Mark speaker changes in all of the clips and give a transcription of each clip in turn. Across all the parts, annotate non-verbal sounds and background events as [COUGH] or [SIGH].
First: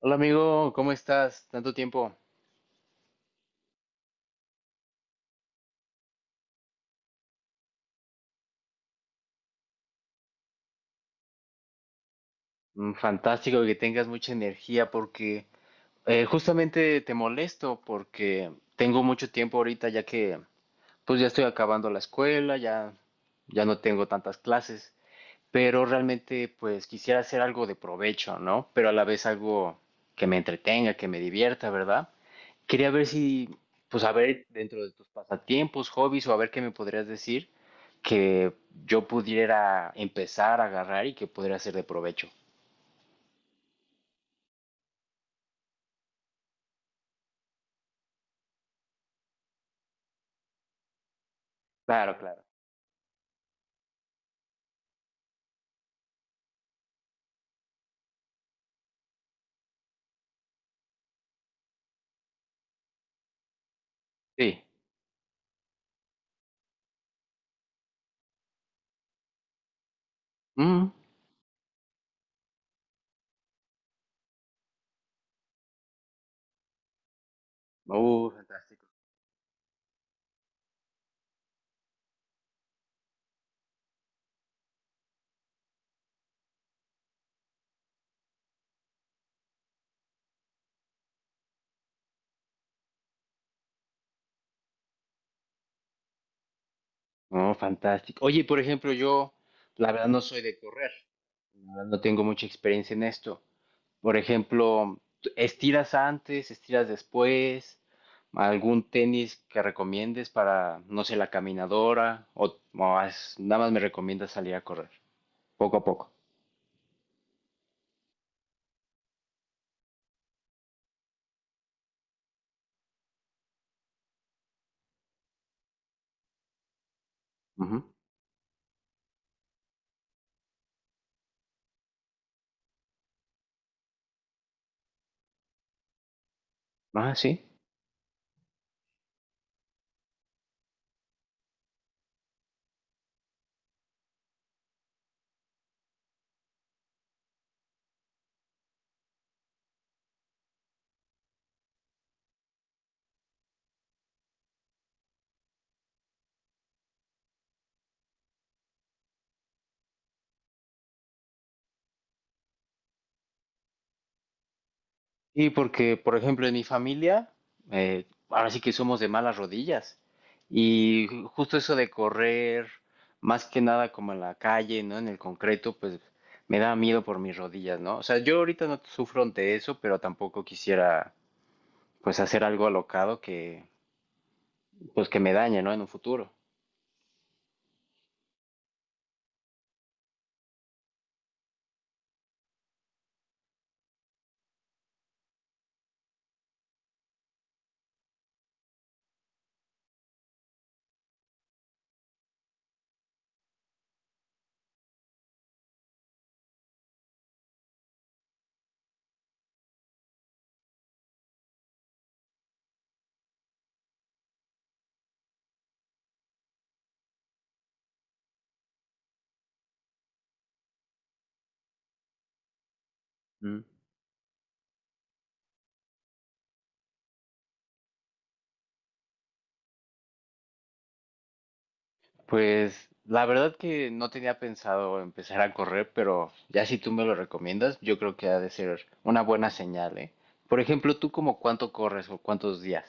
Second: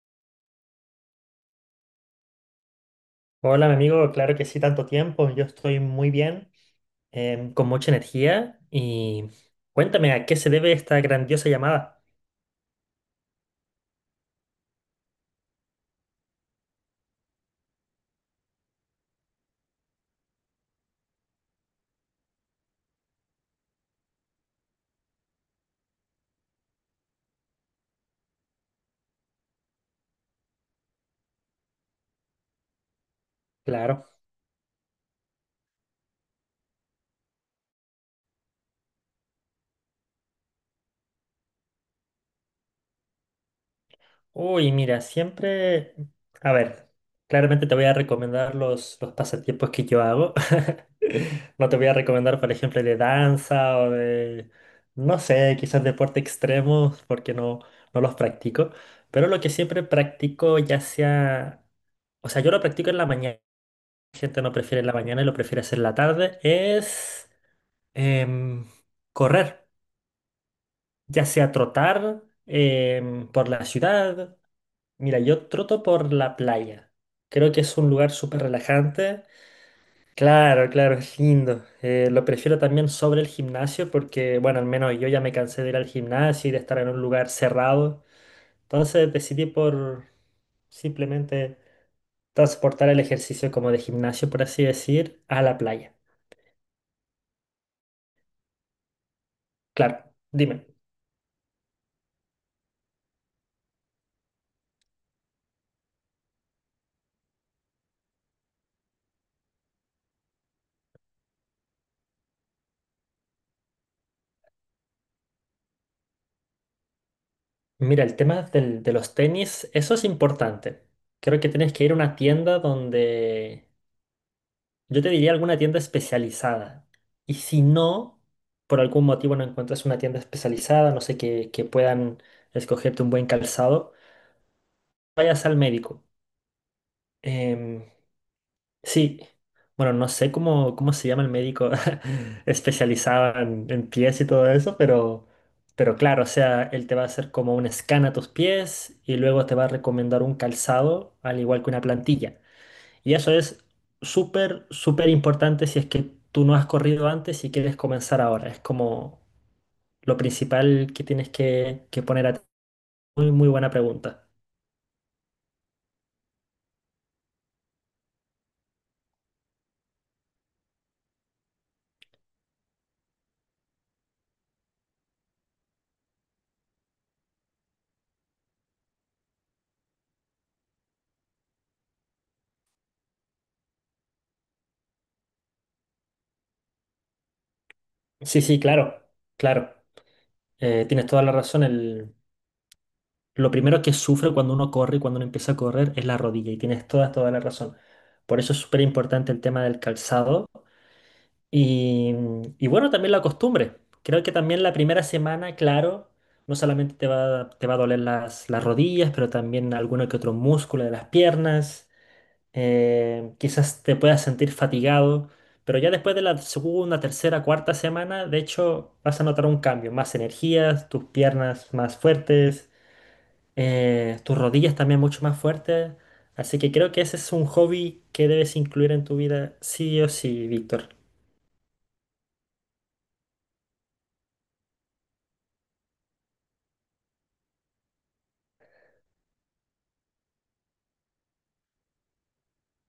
Speaker 1: Hola amigo, ¿cómo estás? Tanto tiempo.
Speaker 2: Hola, mi amigo, claro que sí, tanto tiempo. Yo estoy muy bien, con mucha energía. Y cuéntame, ¿a qué se debe esta grandiosa llamada?
Speaker 1: Fantástico que tengas mucha energía porque justamente te molesto porque tengo mucho tiempo ahorita ya que pues ya estoy acabando la escuela, ya no tengo tantas clases, pero realmente pues quisiera hacer algo de provecho, ¿no? Pero a la vez algo que me entretenga, que me divierta, ¿verdad? Quería ver si, pues
Speaker 2: Claro.
Speaker 1: a ver, dentro de tus pasatiempos, hobbies o a ver qué me podrías decir que yo pudiera empezar a agarrar y que pudiera ser de provecho.
Speaker 2: Uy, mira, siempre. A ver, claramente te voy a recomendar los pasatiempos que yo hago. [LAUGHS] No te voy a
Speaker 1: Claro,
Speaker 2: recomendar,
Speaker 1: claro.
Speaker 2: por ejemplo, de danza o de, no sé, quizás deporte extremo, porque no los practico. Pero lo que siempre practico, ya sea. O sea, yo lo practico en la mañana. La gente no
Speaker 1: Sí.
Speaker 2: prefiere la mañana y lo prefiere hacer la tarde, es em, correr,
Speaker 1: Mm.
Speaker 2: ya sea trotar por la ciudad. Mira, yo troto por la playa. Creo que es un lugar súper
Speaker 1: Fantástico.
Speaker 2: relajante. Claro, claro, es lindo. Lo prefiero también sobre el gimnasio porque, bueno, al menos yo ya me cansé de ir al gimnasio y de estar en un lugar cerrado. Entonces decidí por simplemente transportar el ejercicio como de gimnasio, por así decir, a la playa.
Speaker 1: No, fantástico. Oye, por ejemplo, yo la
Speaker 2: Claro,
Speaker 1: verdad no soy de
Speaker 2: dime.
Speaker 1: correr, la verdad no tengo mucha experiencia en esto. Por ejemplo, estiras antes, estiras después, algún tenis que recomiendes para, no sé, la caminadora o nada más me recomiendas salir a correr poco a poco.
Speaker 2: Mira, el tema de los tenis, eso es importante. Creo que tienes que ir a una tienda donde, yo te diría alguna tienda especializada. Y si
Speaker 1: Ujú.
Speaker 2: no, por algún motivo no encuentras una tienda especializada, no sé, que puedan escogerte un buen calzado, vayas al médico.
Speaker 1: Ah, sí.
Speaker 2: Em, Sí, bueno, no sé cómo se llama el médico [LAUGHS] especializado en pies y todo eso, pero claro, o sea, él te va a hacer como un scan a tus pies y luego te va a recomendar un calzado, al igual que una plantilla. Y eso es súper, súper importante si es que tú no has corrido antes y quieres comenzar ahora. Es como lo principal que tienes que poner a. Muy, muy buena pregunta.
Speaker 1: Y porque, por ejemplo, en mi familia, ahora sí que somos de malas rodillas. Y justo eso de correr, más que nada como en la calle, ¿no? En el concreto, pues me da miedo por mis rodillas, ¿no? O sea, yo ahorita no sufro de eso, pero tampoco quisiera pues hacer algo alocado pues que me dañe, ¿no? En un futuro.
Speaker 2: Sí, sí, claro, claro. Tienes toda la razón. Lo primero que sufre cuando uno corre, y cuando uno empieza a correr, es la rodilla y tienes toda, toda la razón. Por eso es súper importante el tema del calzado y, y bueno, también la costumbre. Creo que también la primera semana, claro, no solamente te va a doler las rodillas, pero también alguno que otro músculo de las piernas. Quizás te puedas sentir fatigado, pero ya después de la segunda, tercera, cuarta semana, de hecho, vas a notar un cambio, más energías, tus piernas más fuertes,
Speaker 1: ¿Mm?
Speaker 2: tus rodillas también mucho más fuertes. Así que creo que ese es un hobby que debes incluir en tu vida, sí o sí, Víctor.
Speaker 1: Pues la verdad que no tenía pensado empezar a correr, pero ya si tú me lo recomiendas, yo creo que ha de ser una buena señal, ¿eh? Por ejemplo, ¿tú como cuánto corres o cuántos días?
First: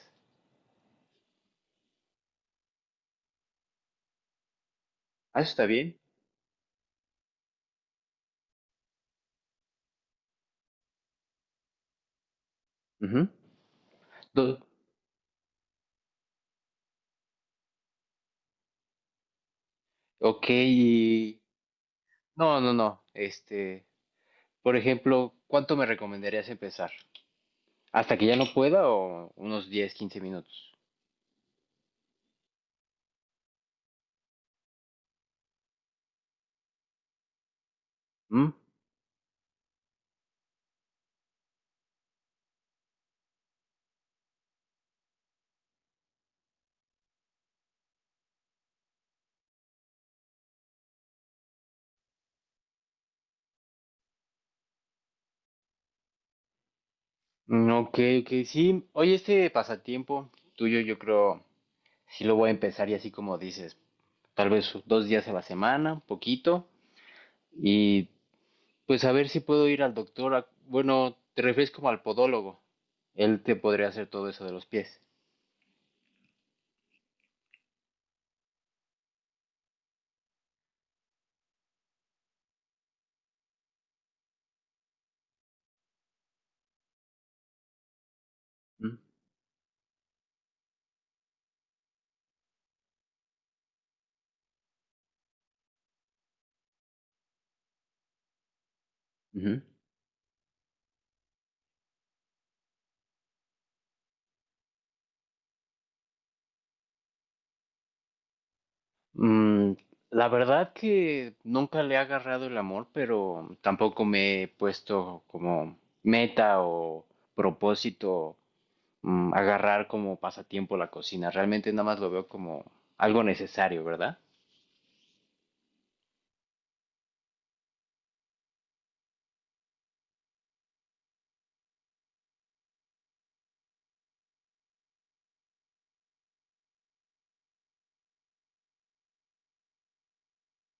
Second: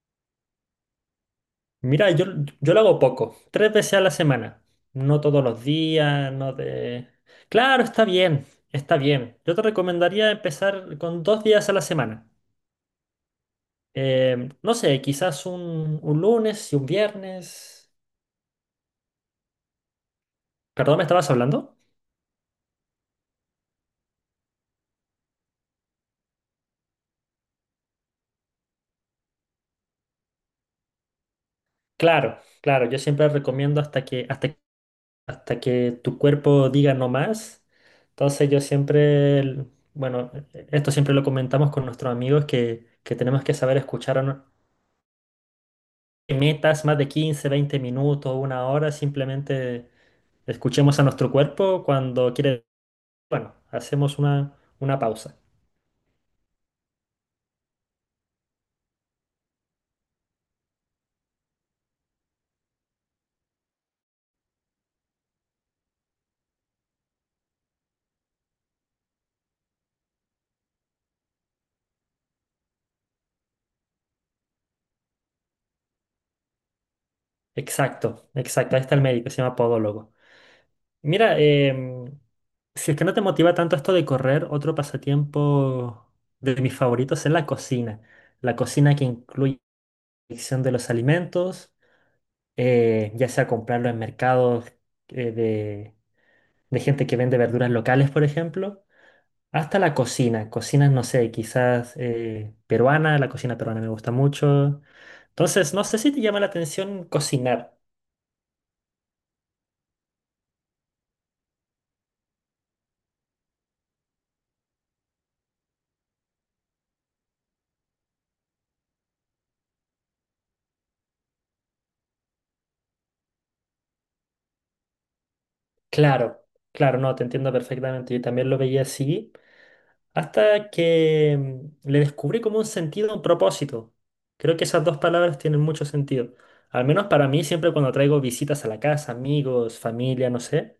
Speaker 2: Mira, yo lo hago poco, 3 veces a la semana. No
Speaker 1: Ah,
Speaker 2: todos
Speaker 1: eso
Speaker 2: los
Speaker 1: está bien.
Speaker 2: días, no de. Claro, está bien, está bien. Yo te recomendaría empezar con 2 días a la semana.
Speaker 1: Ujú. Do-
Speaker 2: No sé, quizás un lunes y un viernes.
Speaker 1: Ok,
Speaker 2: ¿Perdón, me estabas
Speaker 1: y...
Speaker 2: hablando?
Speaker 1: No, no, no. Este, por ejemplo, ¿cuánto me recomendarías empezar? ¿Hasta que ya no pueda o unos 10, 15 minutos?
Speaker 2: Claro, claro, yo siempre recomiendo hasta que tu cuerpo diga no más. Entonces
Speaker 1: ¿Mm?
Speaker 2: yo siempre, bueno, esto siempre lo comentamos con nuestros amigos que tenemos que saber escuchar a metas más de 15 20 minutos, una hora, simplemente escuchemos a nuestro cuerpo cuando quiere, bueno, hacemos una pausa.
Speaker 1: Ok, ok, sí. Oye, este pasatiempo tuyo, yo creo, sí lo voy a empezar y así como dices, tal vez dos días a la semana, un poquito, y pues a ver si puedo ir al doctor. Bueno, te refieres como al podólogo. Él te podría hacer todo eso de los pies.
Speaker 2: Exacto, exacto. Ahí está el médico, se llama podólogo. Mira, si es que no te motiva tanto esto de correr, otro pasatiempo de mis favoritos es la cocina. La cocina
Speaker 1: Mm,
Speaker 2: que incluye la elección de los alimentos, ya sea comprarlo en mercados, eh, de, de gente que vende verduras locales, por ejemplo,
Speaker 1: ujú.
Speaker 2: hasta la cocina. Cocinas, no sé, quizás peruana, la cocina peruana me gusta mucho. Entonces, no sé si te llama la atención cocinar.
Speaker 1: Mm, la verdad que nunca le he agarrado el amor, pero tampoco me he puesto como meta o propósito agarrar como pasatiempo la cocina. Realmente nada más lo veo como algo necesario, ¿verdad?
Speaker 2: Claro, claro, no, te entiendo perfectamente. Yo también lo veía así, hasta que le descubrí como un sentido, un propósito. Creo que esas dos palabras tienen mucho sentido. Al menos para mí, siempre cuando traigo visitas a la casa, amigos, familia, no sé,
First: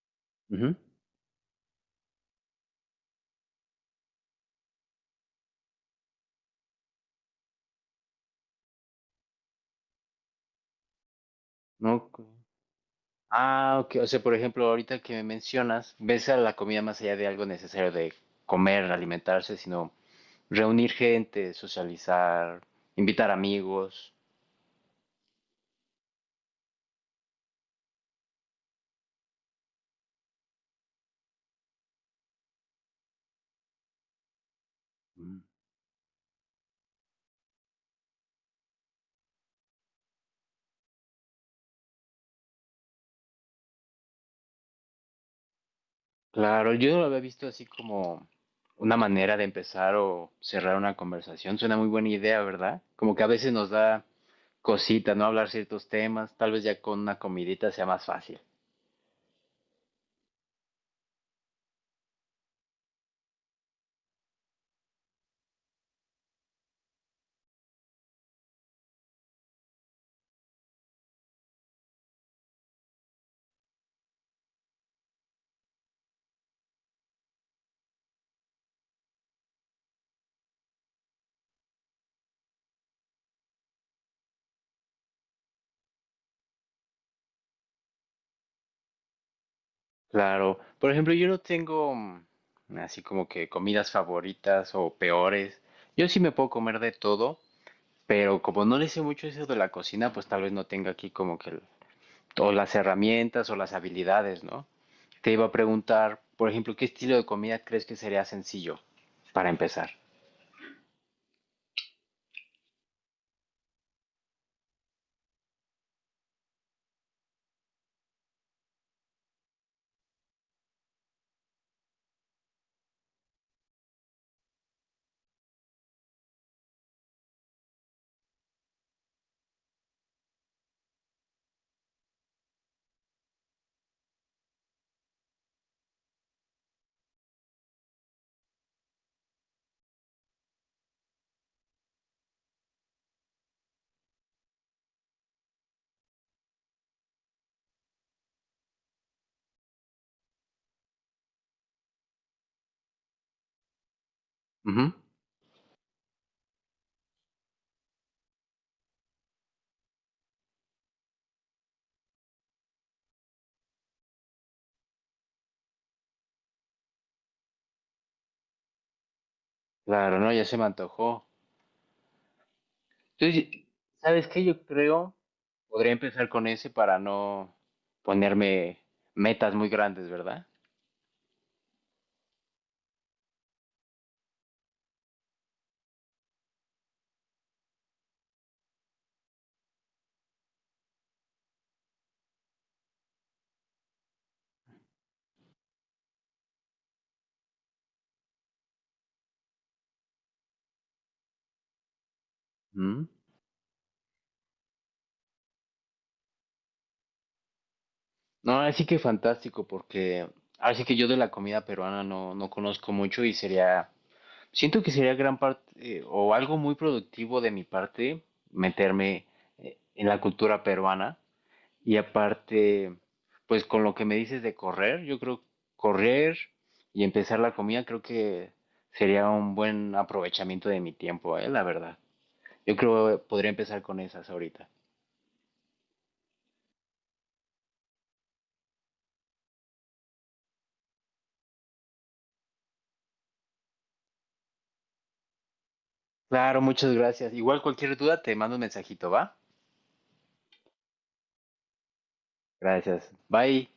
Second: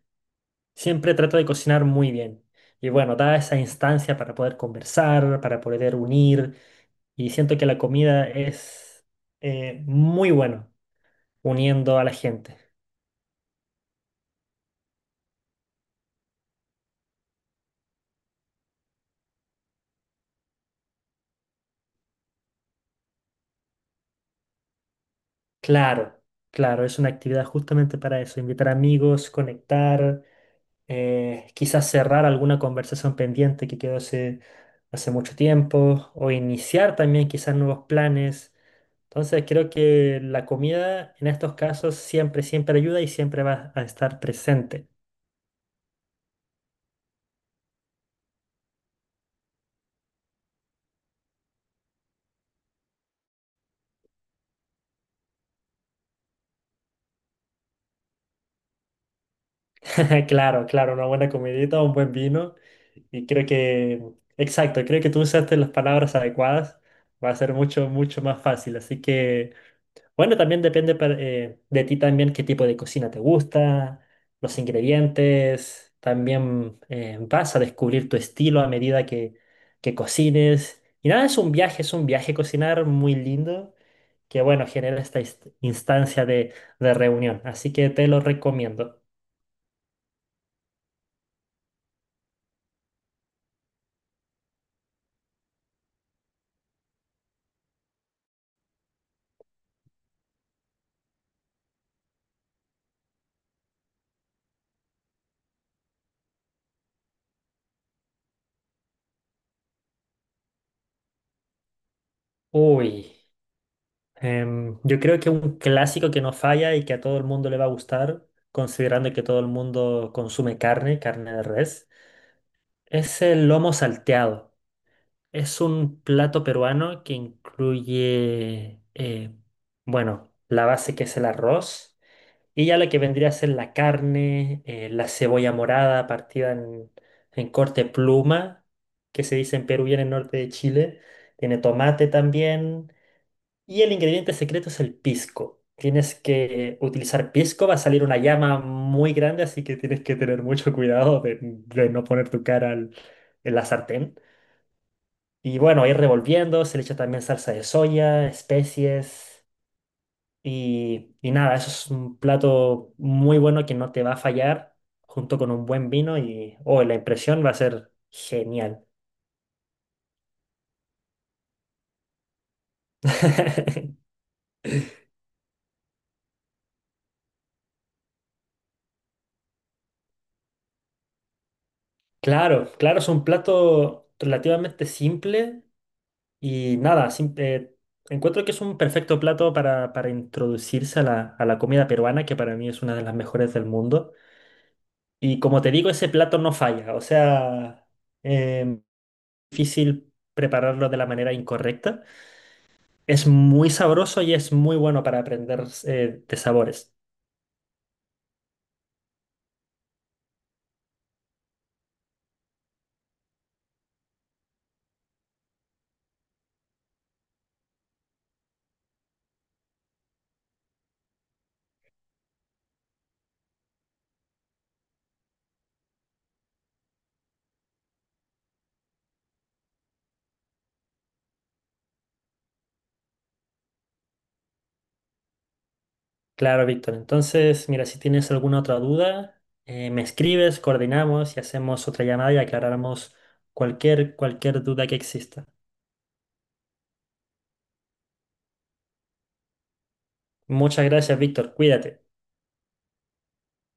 Speaker 1: Ujú.
Speaker 2: siempre trato de cocinar muy bien. Y bueno, da esa instancia para poder conversar, para poder unir, y siento que la comida es muy bueno uniendo a
Speaker 1: No.
Speaker 2: la
Speaker 1: co-
Speaker 2: gente.
Speaker 1: Ah, ok. O sea, por ejemplo, ahorita que me mencionas, ves a la comida más allá de algo necesario de comer, alimentarse, sino reunir gente, socializar, invitar amigos.
Speaker 2: Claro, claro, es una actividad justamente para eso, invitar amigos, conectar, quizás cerrar alguna conversación pendiente que quedó hace mucho
Speaker 1: Mm.
Speaker 2: tiempo, o iniciar también quizás nuevos planes. Entonces creo que la comida en estos casos siempre, siempre ayuda y siempre va a estar presente.
Speaker 1: Claro, yo no lo había visto así como una manera de empezar o cerrar una conversación. Suena muy buena idea, ¿verdad? Como que a veces nos da cositas, ¿no? Hablar ciertos temas, tal vez ya con una comidita sea más fácil.
Speaker 2: [LAUGHS] Claro, claro, una buena comidita, un buen vino. Y creo que, exacto, creo que tú usaste las palabras adecuadas. Va a ser mucho, mucho más fácil. Así que. Bueno, también depende de ti también qué tipo de cocina te gusta, los ingredientes. También vas a descubrir tu estilo a medida que cocines. Y nada, es un viaje cocinar muy lindo que, bueno, genera esta instancia de reunión. Así que te lo recomiendo.
Speaker 1: Claro, por ejemplo, yo no tengo así como que comidas favoritas o peores. Yo sí me puedo comer de todo, pero como no le sé mucho eso de la cocina, pues tal vez no tenga aquí como que o las herramientas o las habilidades, ¿no? Te iba a preguntar, por ejemplo, ¿qué estilo de comida crees que sería sencillo para empezar?
Speaker 2: Uy, yo creo que un clásico que no falla y que a todo el mundo le va a gustar, considerando que todo el mundo consume carne, carne de res, es el lomo salteado. Es un plato peruano que incluye, bueno, la base que es el arroz y ya lo que vendría a ser la carne, la cebolla morada partida en corte pluma, que se dice en Perú y en el norte de Chile. Tiene tomate también. Y el ingrediente secreto es el pisco. Tienes que utilizar pisco, va a salir una llama muy grande, así que tienes que tener mucho cuidado de no poner tu cara en la sartén.
Speaker 1: Ujú.
Speaker 2: Y bueno, ir revolviendo, se le echa también salsa de soya, especies y nada, eso es un plato muy bueno que no te va a fallar junto con un buen vino y oh, la impresión va a ser genial.
Speaker 1: Claro, no, ya se me antojó. Entonces,
Speaker 2: [LAUGHS]
Speaker 1: ¿sabes qué? Yo creo, podría empezar con ese para no ponerme metas muy grandes, ¿verdad?
Speaker 2: Claro, claro, es un plato relativamente simple y nada, encuentro que es un perfecto plato para introducirse a la comida peruana, que para mí es una de las mejores del mundo. Y como te digo, ese plato no falla, o sea, em, difícil prepararlo de la manera incorrecta.
Speaker 1: ¿Mm?
Speaker 2: Es muy sabroso y es muy bueno para aprender, de sabores.
Speaker 1: No, así que fantástico, porque así que yo de la comida peruana no, no conozco mucho y sería, siento que sería gran parte o algo muy productivo de mi parte meterme en la cultura peruana. Y aparte, pues con lo que me dices de correr, yo creo correr y empezar la comida, creo que sería un buen aprovechamiento de mi tiempo, la verdad. Yo creo que podría empezar con esas ahorita.
Speaker 2: Claro, Víctor. Entonces, mira, si tienes alguna otra duda, me escribes, coordinamos y hacemos otra llamada y aclaramos cualquier duda que exista.
Speaker 1: Claro, muchas gracias. Igual cualquier duda te mando un mensajito, ¿va?
Speaker 2: Muchas gracias, Víctor. Cuídate.
Speaker 1: Gracias. Bye.